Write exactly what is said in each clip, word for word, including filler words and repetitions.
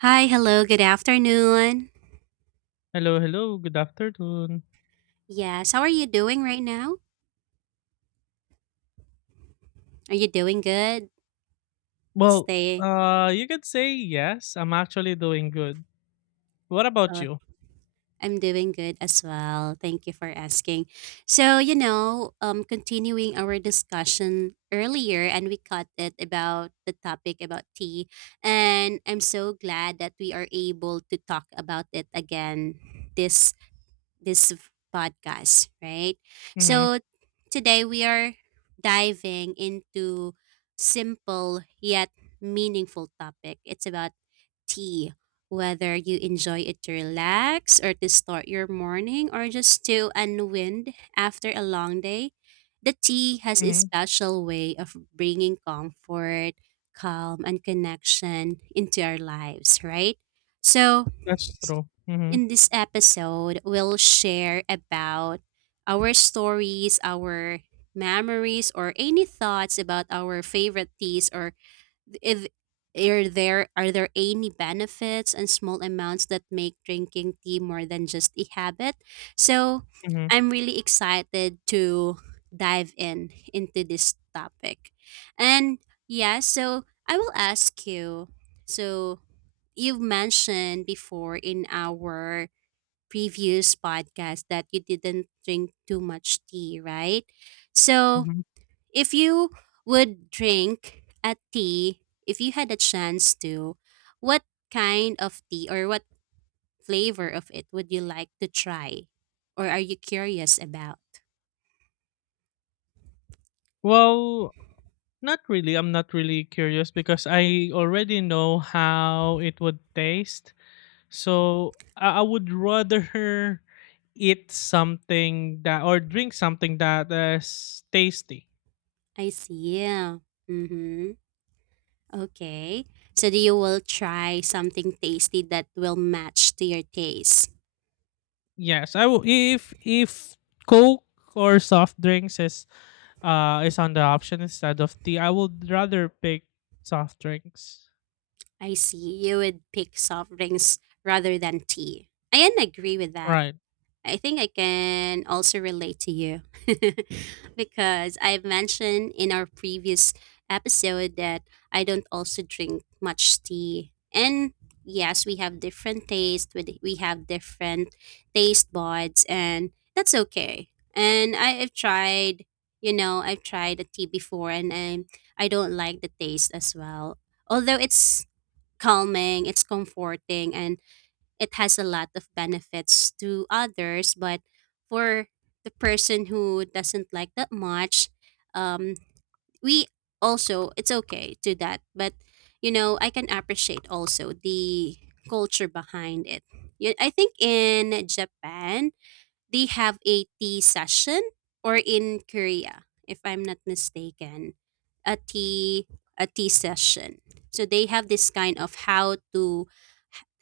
Hi, hello, good afternoon. Hello, hello. Good afternoon. Yes, how are you doing right now? Are you doing good? Well, Stay. uh, you could say yes. I'm actually doing good. What about Oh, you? I'm doing good as well. Thank you for asking. So, you know, um, continuing our discussion earlier, and we cut it about the topic about tea. And I'm so glad that we are able to talk about it again this this podcast, right? Mm-hmm. So today we are diving into simple yet meaningful topic. It's about tea, whether you enjoy it to relax or to start your morning or just to unwind after a long day. The tea has a Mm-hmm. special way of bringing comfort, calm, and connection into our lives, right? So, That's true. Mm-hmm. in this episode, we'll share about our stories, our memories, or any thoughts about our favorite teas, or if are there are there any benefits and small amounts that make drinking tea more than just a habit. So Mm-hmm. I'm really excited to dive in into this topic. And yeah, so I will ask you. So you've mentioned before in our previous podcast that you didn't drink too much tea, right? So, Mm-hmm. if you would drink a tea, if you had a chance to, what kind of tea or what flavor of it would you like to try? Or are you curious about? Well, not really. I'm not really curious because I already know how it would taste. So I, I would rather eat something that or drink something that is tasty. I see. Yeah. Mm-hmm. Okay. So do you will try something tasty that will match to your taste? Yes, I will. If if Coke or soft drinks is uh is on the option instead of tea, I would rather pick soft drinks. I see. You would pick soft drinks rather than tea. I can agree with that. Right. I think I can also relate to you because I've mentioned in our previous episode that I don't also drink much tea. And yes, we have different tastes, with- we have different taste buds, and that's okay. And I, I've tried, you know, I've tried a tea before and I, I don't like the taste as well although it's calming, it's comforting, and it has a lot of benefits to others. But for the person who doesn't like that much, um, we also, it's okay to that. But, you know, I can appreciate also the culture behind it. Yeah, I think in Japan, they have a tea session or in Korea, if I'm not mistaken, a tea a tea session. So they have this kind of how to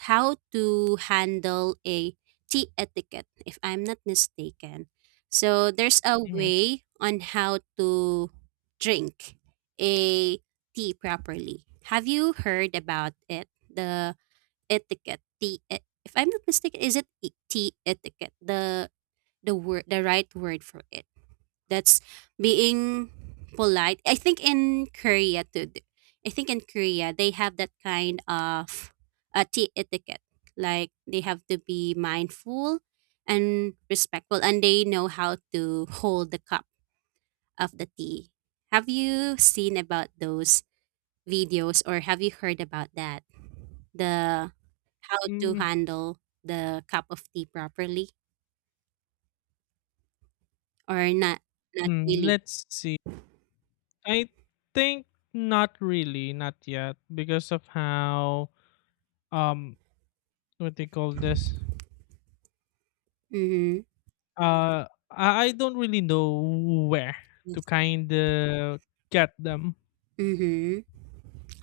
how to handle a tea etiquette, if I'm not mistaken. So there's a Mm-hmm. way on how to drink a tea properly. Have you heard about it? The etiquette, tea, e- if I'm not mistaken, is it e- tea etiquette? The the word the right word for it that's being polite. I think in Korea too, th- I think in Korea they have that kind of uh, tea etiquette, like they have to be mindful and respectful and they know how to hold the cup of the tea. Have you seen about those videos or have you heard about that, the how to handle the cup of tea properly or not, not mm really? Let's see. I think not really, not yet, because of how um what they call this. Mhm. Uh, I, I don't really know where to kind of get them. Mm-hmm.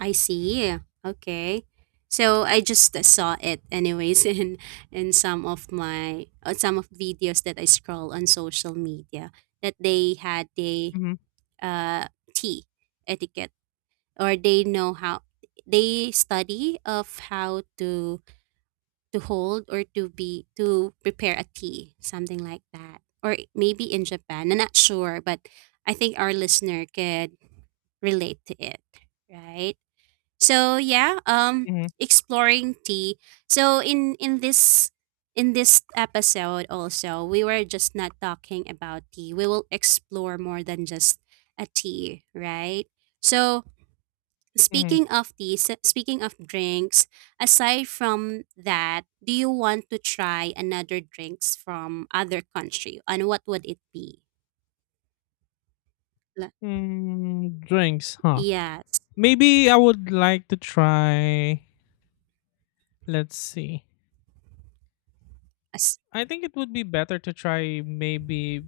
I see. Okay. So I just uh, saw it anyways in in some of my uh, some of videos that I scroll on social media that they had the Mm-hmm. uh tea etiquette, or they know how they study of how to to hold or to be to prepare a tea something like that, or maybe in Japan I'm not sure, but I think our listener could relate to it, right? So yeah, um Mm-hmm. exploring tea. So in in this in this episode also, we were just not talking about tea. We will explore more than just a tea, right? So Mm-hmm. speaking of tea, s- speaking of drinks, aside from that, do you want to try another drinks from other country? And what would it be? Like, Mm, drinks, huh? yes, Maybe I would like to try. Let's see. as- I think it would be better to try maybe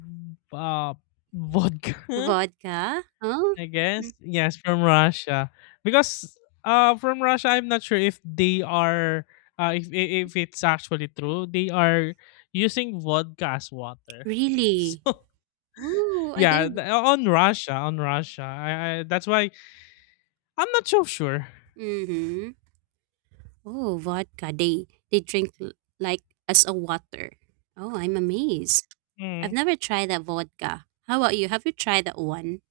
uh vodka. vodka. Oh, I mm, guess yes, from Russia because uh from Russia I'm not sure if they are uh if i- if it's actually true they are using vodka as water. really? So Oh, I yeah, didn't. th- on Russia, on Russia, I, I that's why I'm not so sure. Mm-hmm. Oh, vodka. They they drink l- like as a water. Oh, I'm amazed. I've Hmm. never tried that vodka. How about you? Have you tried that one?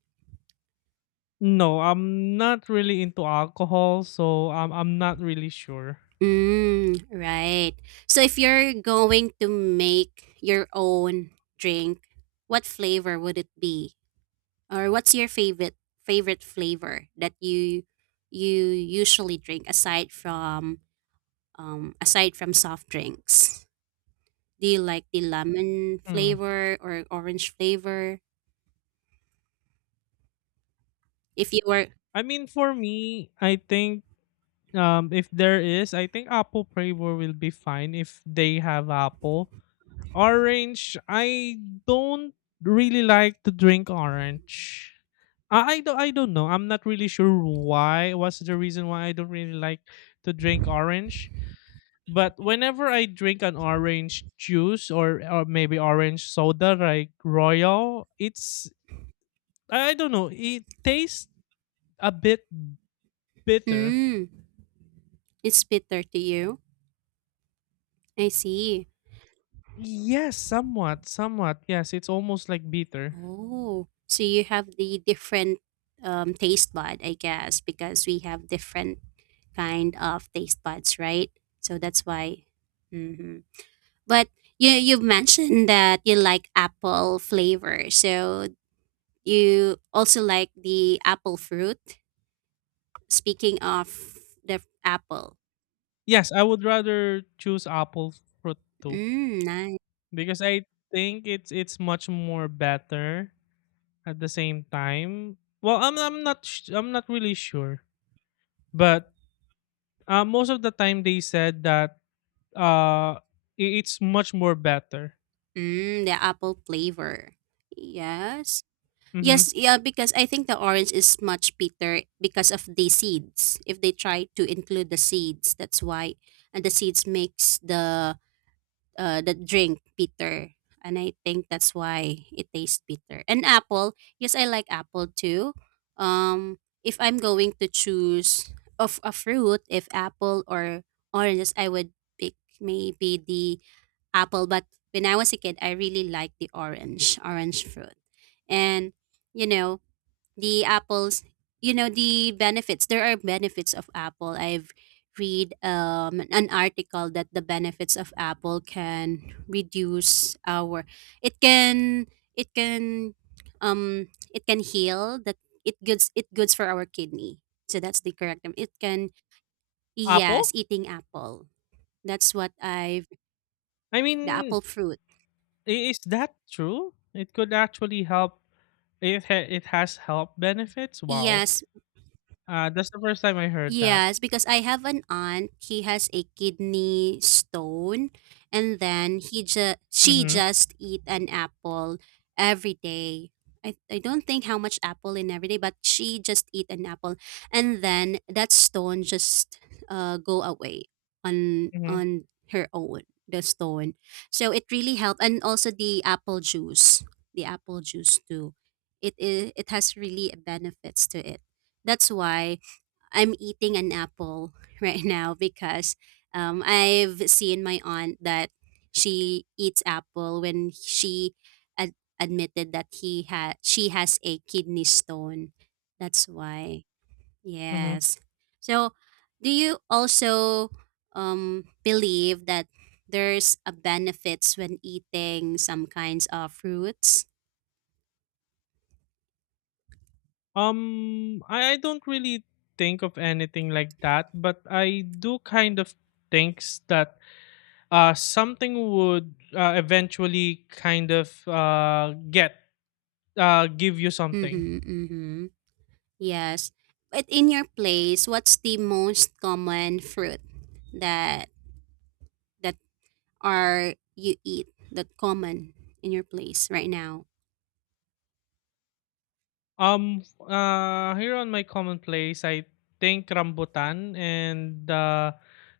No, I'm not really into alcohol, so um, I'm not really sure. Mm, right. So if you're going to make your own drink, what flavor would it be? Or what's your favorite favorite flavor that you you usually drink aside from um aside from soft drinks? Do you like the lemon Hmm. flavor or orange flavor? If you were, I mean, for me, I think um, if there is, I think apple flavor will be fine if they have apple. Orange, I don't really like to drink orange. I, I don't I don't know. I'm not really sure why. What's the reason why I don't really like to drink orange? But whenever I drink an orange juice or or maybe orange soda like Royal, it's I don't know, it tastes a bit bitter. mm, it's bitter to you. I see. Yes, somewhat, somewhat. Yes, it's almost like bitter. Oh, so you have the different um, taste bud, I guess, because we have different kind of taste buds, right? So that's why. Hmm. But you you mentioned that you like apple flavor, so you also like the apple fruit. Speaking of the apple, Yes, I would rather choose apple fruit too mm, nice. because I think it's it's much more better at the same time. Well, I'm I'm not sh- I'm not really sure, but uh, most of the time they said that Uh, I it's much more better. Mm, the apple flavor. Yes. Yes, Mhm. yeah, because I think the orange is much bitter because of the seeds. If they try to include the seeds, that's why. And the seeds makes the uh the drink bitter. And I think that's why it tastes bitter. And apple, yes, I like apple too. Um, if I'm going to choose of a fruit, if apple or oranges, I would pick maybe the apple, but when I was a kid, I really liked the orange, orange fruit. And, you know, the apples, you know, the benefits, there are benefits of apple. I've read um, an article that the benefits of apple can reduce our, it can, it can, um, it can heal that it goods, it goods for our kidney. So that's the correct term. It can, yes, Apple? eating apple. That's what I've, I the mean, apple fruit. i- is that true? It could actually help. It ha- it has health benefits. Wow. Yes. Uh, that's the first time I heard that. Yes, because I have an aunt. He has a kidney stone, and then he just she Mhm. just eat an apple every day. I, I don't think how much apple in every day, but she just eat an apple, and then that stone just uh go away on Mhm. on her own the stone. So it really helped, and also the apple juice, the apple juice too. It is it has really benefits to it. That's why I'm eating an apple right now because um, I've seen my aunt that she eats apple when she ad- admitted that he had she has a kidney stone. That's why. Mhm. Yes. So, do you also um, believe that there's a benefits when eating some kinds of fruits? Um, I, I don't really think of anything like that, but I do kind of thinks that uh something would uh, eventually kind of uh get uh, give you something. Mm-hmm, mm-hmm. Yes. But in your place, what's the most common fruit that that are you eat that common in your place right now? Um, uh, here on my commonplace, I think rambutan and uh,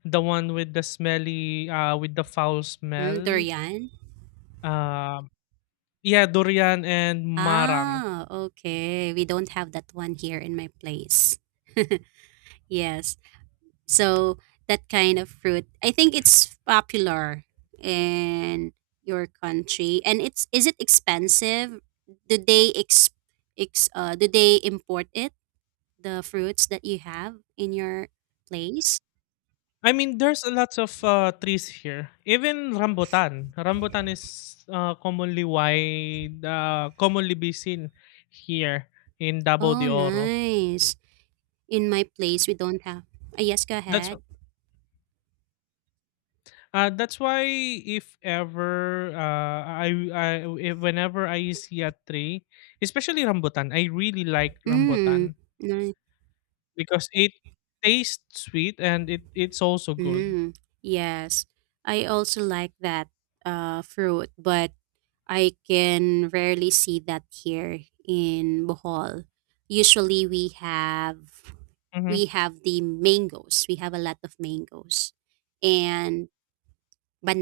the one with the smelly, uh, with the foul Hmm, smell. durian? Uh, yeah, durian and marang. Ah, okay. We don't have that one here in my place. Yes. So that kind of fruit, I think it's popular in your country, and it's is it expensive? Do they ex, ex uh, do they import it, the fruits that you have in your place? I mean, there's a lots of, uh, trees here. Even rambutan. Rambutan is, uh, commonly wide, uh, commonly be seen here in Davao Oh, de Oro. nice. In my place, we don't have. Ah, yes, go That's ahead. uh, that's why if ever, uh, I I if whenever I see a tree, especially rambutan, I really like Mm, rambutan nice. because it tastes sweet and it it's also good. Mm, yes. I also like that uh, fruit, but I can rarely see that here in Bohol. Usually, we have Mhm, we have the mangoes. We have a lot of mangoes, and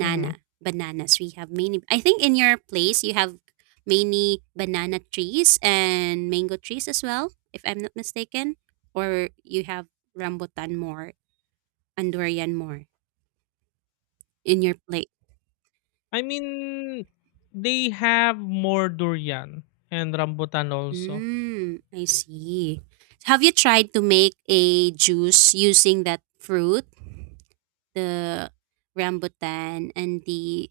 mhm. Bananas. We have many. I think in your place you have many banana trees and mango trees as well, if I'm not mistaken. Or you have rambutan more and durian more in your place. I mean, they have more durian and rambutan also. Mm, I see. Have you tried to make a juice using that fruit, the rambutan and the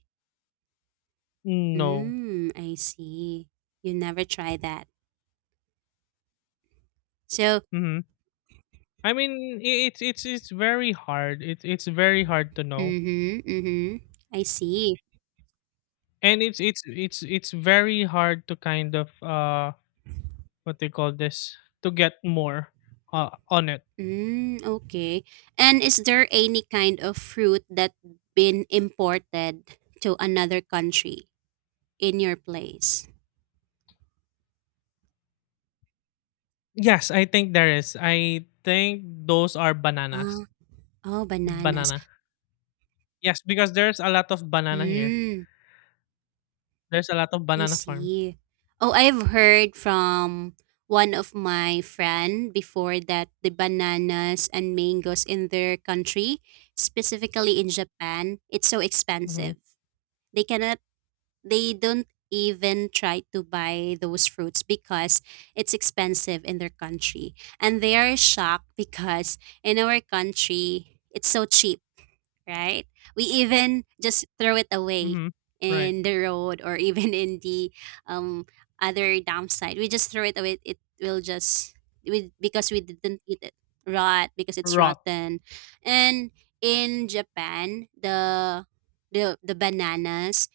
No. mm, I see. You never try that. So, hmm I mean, i- it's it's it's very hard. It's it's very hard to know, mm-hmm, mm-hmm. I see. and it's it's it's it's very hard to kind of uh what they call this to get more uh, on it. Mm, okay. And is there any kind of fruit that been imported to another country in your place? Yes, I think there is. I think those are Ah, bananas. oh, bananas. Banana. Yes, because there's a lot of banana here. Mm, There's a lot of I banana farm. see. Oh, I've heard from one of my friend before that the bananas and mangoes in their country, specifically in Japan, it's so Mm-hmm. expensive. They cannot They don't even try to buy those fruits because it's expensive in their country. And they are shocked because in our country, it's so cheap, right? We even just throw it away Mm-hmm. Right. in the road or even in the um, other dump site. We just throw it away. It will just, we, because we didn't eat it rot because it's Rot. rotten. And in Japan, the the the bananas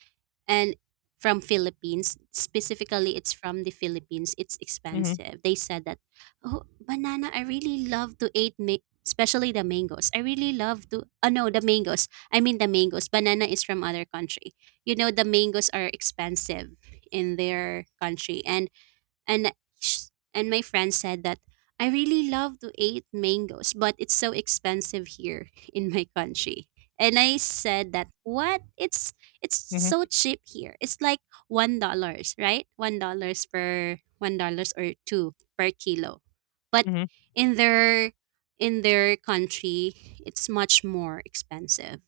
and from Philippines, specifically it's from the Philippines. It's Mm-hmm. expensive. They said that, "Oh, banana, I really love to eat ma- especially the mangoes. I really love to Oh no, the mangoes. I mean the mangoes. Banana is from other country. You know the mangoes are expensive in their country and and sh- and my friend said that I really love to eat mangoes, but it's so expensive here in my country. And I said that what? It's it's Mhm, so cheap here. It's like one dollars, right? One dollars per one dollars or two per kilo. But mhm, in their in their country, it's much more expensive.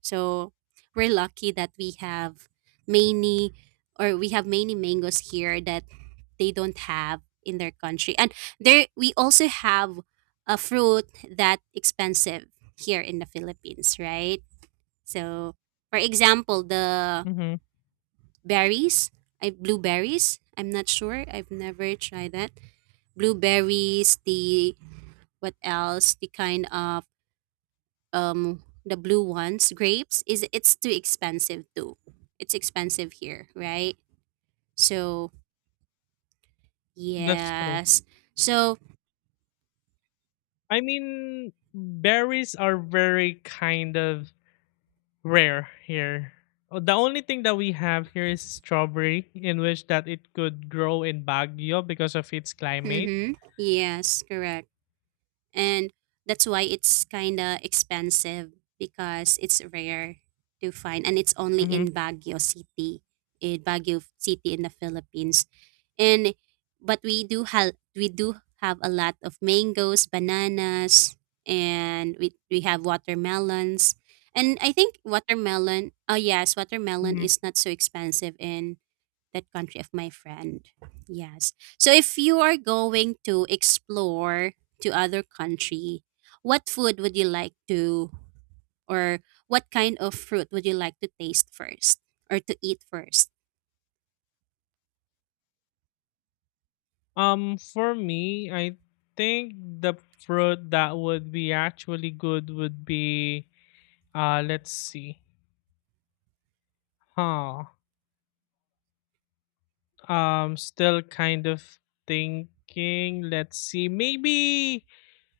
So we're lucky that we have many or we have many mangoes here that they don't have in their country. And there we also have a fruit that expensive here in the Philippines, right? So for example, the mhm. berries, I blueberries. I'm not sure. I've never tried that. Blueberries, the what else? The kind of um the blue ones, grapes is it's too expensive too. It's expensive here, right? So That's true. yes. So I mean, berries are very kind of rare here. Uh, The only thing that we have here is strawberry, in which that it could grow in Baguio because of its climate. mm-hmm. Yes, correct. And that's why it's kind of expensive because it's rare to find, and it's only in Hmm. Baguio City, in Baguio City in the Philippines. And but we do have, we do have a lot of mangoes, bananas, and we we have watermelons. And I think watermelon, oh yes, watermelon Hmm. is not so expensive in that country of my friend. Yes. So if you are going to explore to other country, what food would you like to, or what kind of fruit would you like to taste first, or to eat first? Um, for me, I think the fruit that would be actually good would be, uh, let's see, huh? Um, still kind of thinking. Let's see, maybe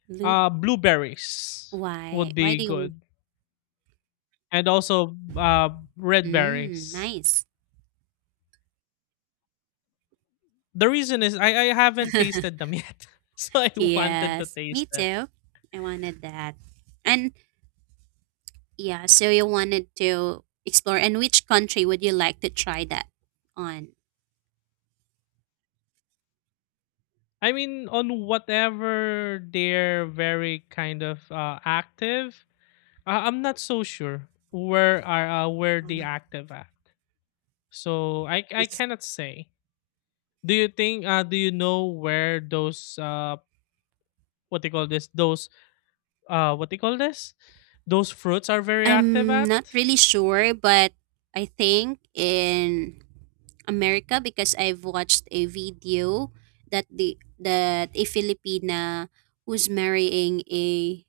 Lube. Uh, blueberries Why? would Why be do you? good, and also uh, red Mm, berries. nice. The reason is I, I haven't tasted them yet, so I wanted to Yes, me taste it. too. I wanted that. And yeah, so you wanted to explore. And which country would you like to try that on? I mean, on whatever they're very kind of uh, active, uh, I'm not so sure where are uh, where Oh, they active at. So I I cannot say. Do you think uh do you know where those uh what they call this those uh what they call this those fruits are very active I'm at? not really sure, but I think in America, because I've watched a video that the that a Filipina who's marrying a,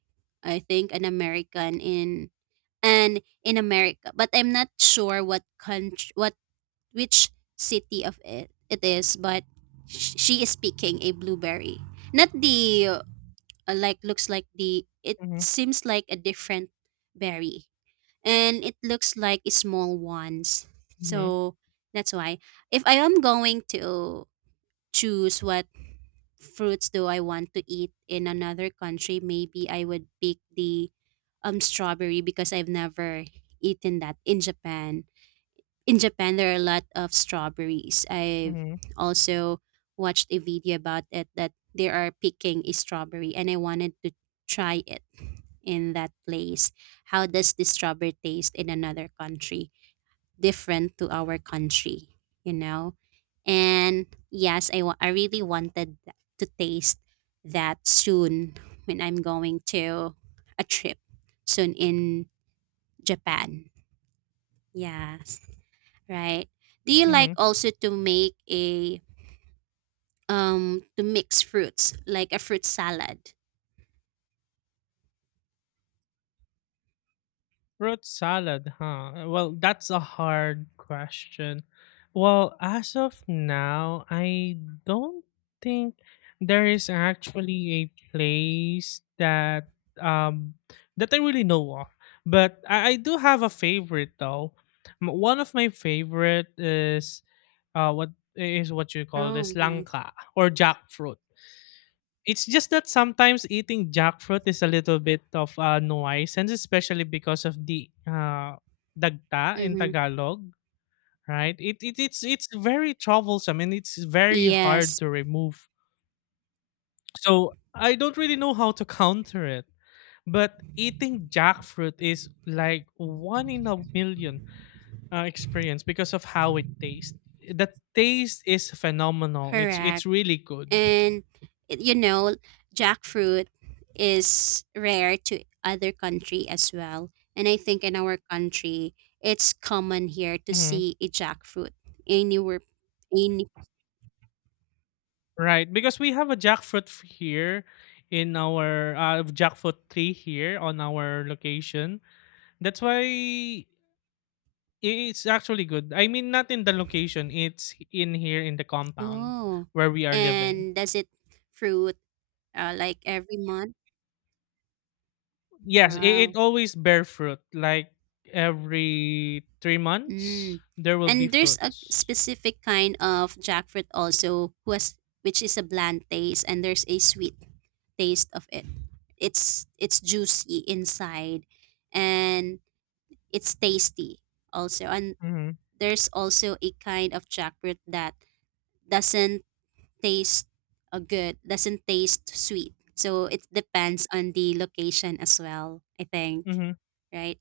I think an American, in and in America, but I'm not sure what country, what, which city of it it is, but sh- she is picking a blueberry. Not the, uh, like, looks like the, it Mhm, seems like a different berry, and it looks like small ones. mhm, So that's why, if I am going to choose what fruits do I want to eat in another country, maybe I would pick the um strawberry, because I've never eaten that in Japan. In Japan, there are a lot of strawberries. I've mhm, also watched a video about it that they are picking a strawberry, and I wanted to try it in that place. How does the strawberry taste in another country? Different to our country, you know? And yes, I, wa- I really wanted th- to taste that soon when I'm going to a trip soon in Japan. Yes. Right. Do you like mhm. also to make a, um to mix fruits like a fruit salad? Root salad, huh? Well, that's a hard question. Well, as of now, I don't think there is actually a place that um that I really know of. But I, I do have a favorite though. M- One of my favorite is uh what is what you call this Oh, nice. langka or jackfruit. It's just that sometimes eating jackfruit is a little bit of a nuisance, especially because of the uh, dagta in Mm-hmm. Tagalog, right? It, it it's it's very troublesome and it's very hard Yes, to remove. So I don't really know how to counter it. But eating jackfruit is like one in a million uh, experience because of how it tastes. The taste is phenomenal. It's it's correct. really good. And it- you know, jackfruit is rare to other country as well. And I think in our country, it's common here to Mm-hmm. see a jackfruit anywhere. Any Right, because we have a jackfruit f- here in our uh, jackfruit tree here on our location. That's why i- it's actually good. I mean, not in the location; it's in here in the compound oh, where we are living. and does it fruit, uh, like, every month? Yes, it, Wow. it always bear fruit. Like every three months, Mm. there will be And there's a fruits. specific kind of jackfruit also who has, which is a bland taste, and there's a sweet taste of it. It's it's juicy inside, and it's tasty also. And Mm-hmm. there's also a kind of jackfruit that doesn't taste uh, good, doesn't taste sweet. So it depends on the location as well, I think. Right?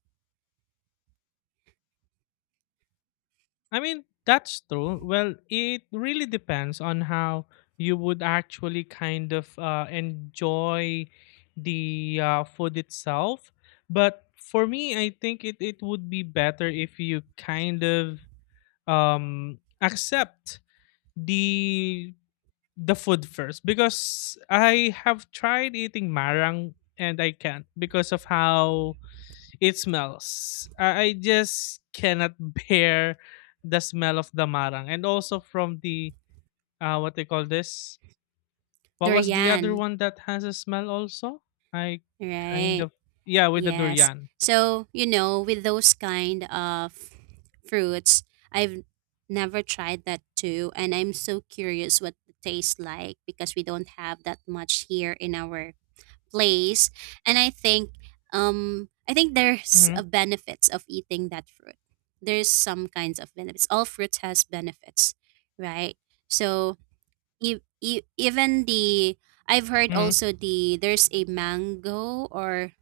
I mean, that's true. Well, it really depends on how you would actually kind of uh, enjoy the uh, food itself. But for me, I think it, it would be better if you kind of um, accept the the food first because I have tried eating marang and I can't because of how it smells. I, I just cannot bear the smell of the marang. And also from the, uh, what they call this? What was the other Durian, one that has a smell also? I kind right? of, yeah, with the Yes. durian. So, you know, with those kind of fruits, I've never tried that too. And I'm so curious what it tastes like because we don't have that much here in our place. And I think, um I think there's Mm-hmm, a benefits of eating that fruit. There's some kinds of benefits. All fruit has benefits, right? So e- e- even the, I've heard mm-hmm, also, the there's a mango or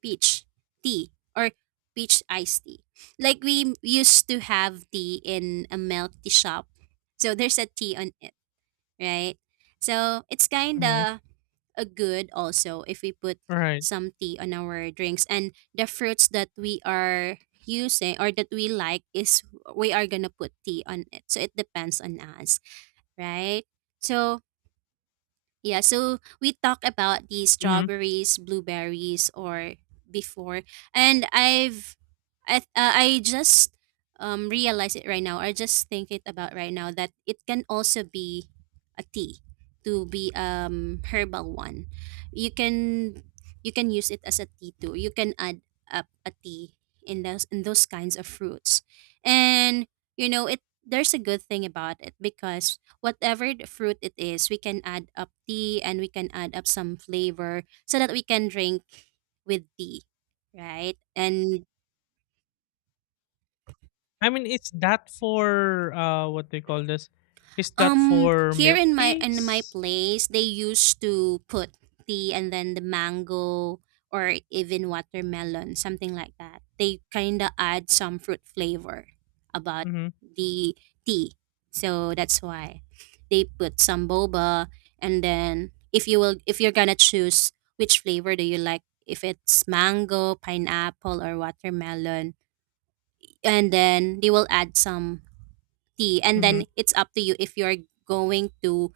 peach tea or peach iced tea. Like we used to have tea in a milk tea shop. So there's a tea on it, right? So it's kind mm-hmm. of a good also if we put Right. some tea on our drinks, and the fruits that we are using or that we like is we are going to put tea on it. So it depends on us, right? So yeah, so we talk about the Mhm. strawberries, blueberries, or before, and I've, I th- uh, I just um realize it right now. I just think it about right now that it can also be a tea, to be um herbal one. You can, you can use it as a tea too. You can add up a tea in those, in those kinds of fruits, and you know it. There's a good thing about it because whatever the fruit it is, we can add up tea and we can add up some flavor so that we can drink with tea, right? And I mean, is that for uh what they call this? Is that Um, for here milk in my, in my teas? place, they used to put tea and then the mango or even watermelon, something like that. They kind of add some fruit flavor about Mhm. the tea, so that's why they put some boba. And then if you will, if you're gonna choose which flavor do you like, if it's mango, pineapple, or watermelon, and then they will add some tea, and Mhm. then it's up to you if you're going to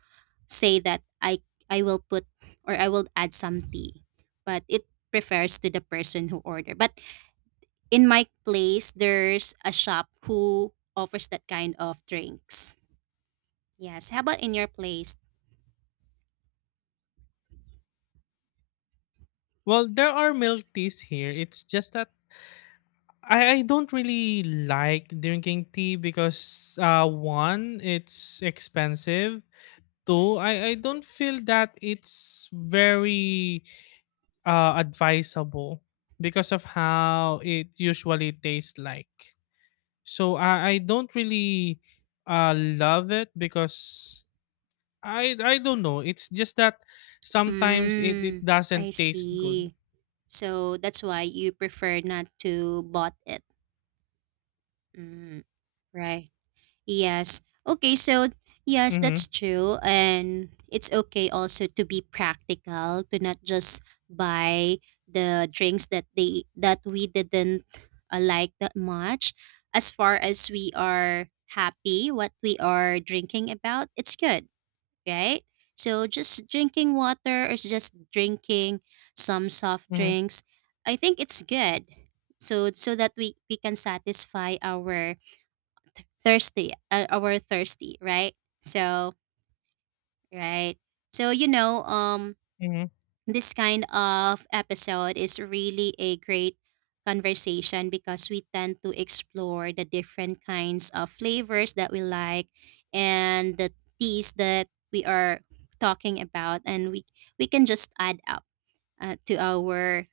say that I I will put or I will add some tea, but it prefers to the person who order. But in my place, there's a shop who offers that kind of drinks. Yes. How about in your place? Well, there are milk teas here. It's just that I, I don't really like drinking tea because uh one, it's expensive. Two, I, I don't feel that it's very uh advisable because of how it usually tastes like. So I I don't really uh love it because I I don't know. It's just that sometimes it, it Mm, doesn't I taste good. see. So that's why you prefer not to bought it. Mm, right. Yes. Okay, so yes, Mhm. that's true. And it's okay also to be practical, to not just buy the drinks that they, that we didn't uh, like that much. As far as we are happy what we are drinking about, it's good, right? So just drinking water or just drinking some soft Mhm. drinks, I think it's good. So so that we we can satisfy our thirsty, uh, our thirsty, right? So, right. So, you know, um Mhm. this kind of episode is really a great conversation because we tend to explore the different kinds of flavors that we like and the teas that we are talking about, and we we can just add up uh, to our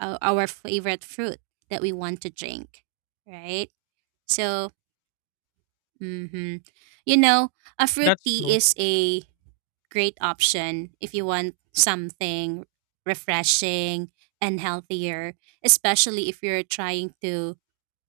uh, our favorite fruit that we want to drink, right? So, mm-hmm. You know, a fruit That's tea true. is a great option if you want something refreshing and healthier, especially if you're trying to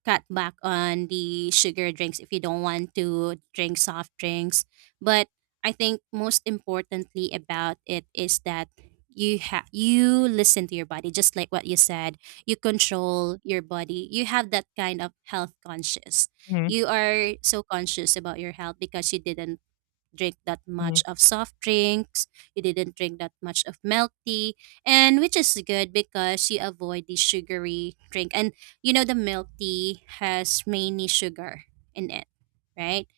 cut back on the sugar drinks, if you don't want to drink soft drinks. But I think most importantly about it is that you ha- you listen to your body, just like what you said. You control your body, you have that kind of health conscious. Mhm. You are so conscious about your health because you didn't drink that much Mhm. of soft drinks. You didn't drink that much of milk tea, and which is good because you avoid the sugary drink. And you know the milk tea has mainly sugar in it, right?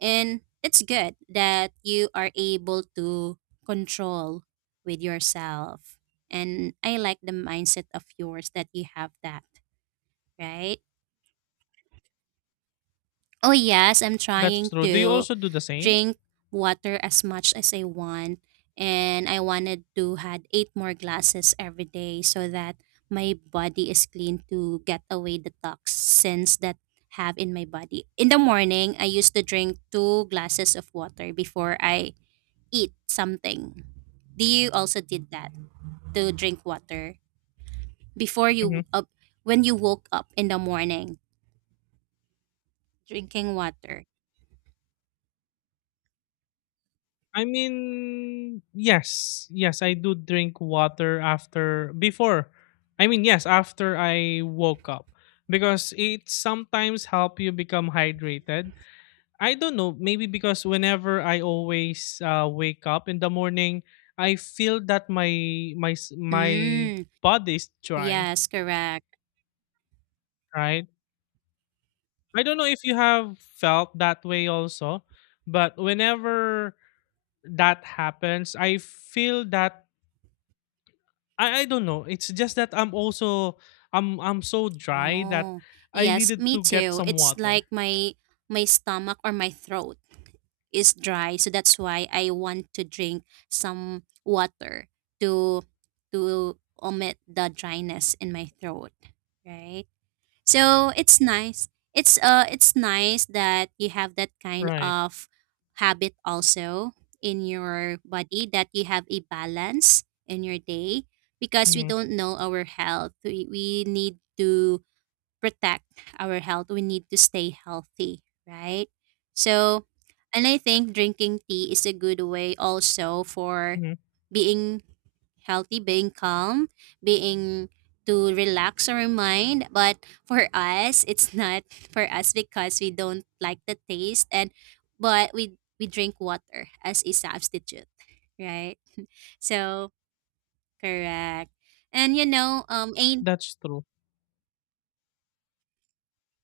And it's good that you are able to control with yourself. And I like the mindset of yours that you have that, right? Oh yes, I'm That's trying true. Do you to also do the same? drink water as much as I want, and I wanted to had eight more glasses every day so that my body is clean to get away the toxins that have in my body. In the morning, I used to drink two glasses of water before I eat something. Do you also did that, to drink water before you Mhm. up, when you woke up in the morning, drinking water? I mean, yes. Yes, I do drink water after before. I mean, yes, after I woke up because it sometimes help you become hydrated. I don't know, maybe because whenever I always uh, wake up in the morning, I feel that my my s- my Mm, body is dry, yes, correct. right? I don't know if you have felt that way also, but whenever that happens, I feel that I I don't know. It's just that I'm also I'm I'm so dry that Oh, I yes, needed me to get too. some It's like water. my my stomach or my throat is dry, so that's why I want to drink some water to to omit the dryness in my throat, right? So it's nice. It's uh it's nice that you have that kind Right. of habit also in your body, that you have a balance in your day, because we Hmm. don't know our health. We, we need to protect our health, we need to stay healthy, right? So, and I think drinking tea is a good way also for Hmm. being healthy, being calm, being to relax our mind. But for us, it's not for us because we don't like the taste, and but we we drink water as a substitute, right? So correct. And you know, um, ain't, That's true.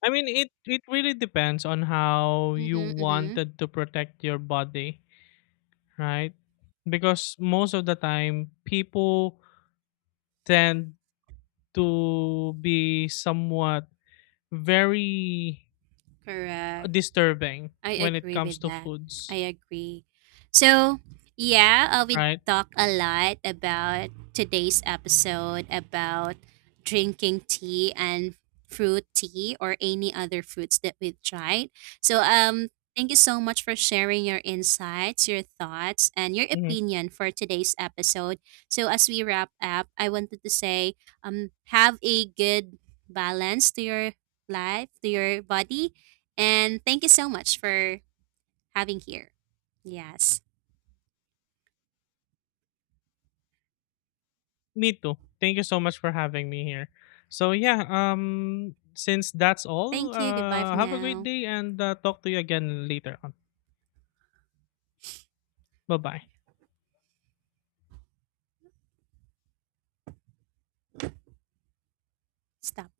I mean, it it really depends on how you mm-hmm, mm-hmm, wanted to protect your body, right? Because most of the time, people tend to be somewhat very correct. disturbing I when it agree comes with to that. foods, I agree. So, yeah, uh, we right? talked a lot about today's episode about drinking tea and fruit tea or any other fruits that we've tried. So, um, thank you so much for sharing your insights, your thoughts, and your Mhm. opinion for today's episode. So, as we wrap up, I wanted to say, um, have a good balance to your life, to your body, and thank you so much for having here. Yes. Me too. Thank you so much for having me here. So yeah, um, since that's all, Thank you. Goodbye for uh, have a great now. day and uh, talk to you again later on. Bye bye. Stop.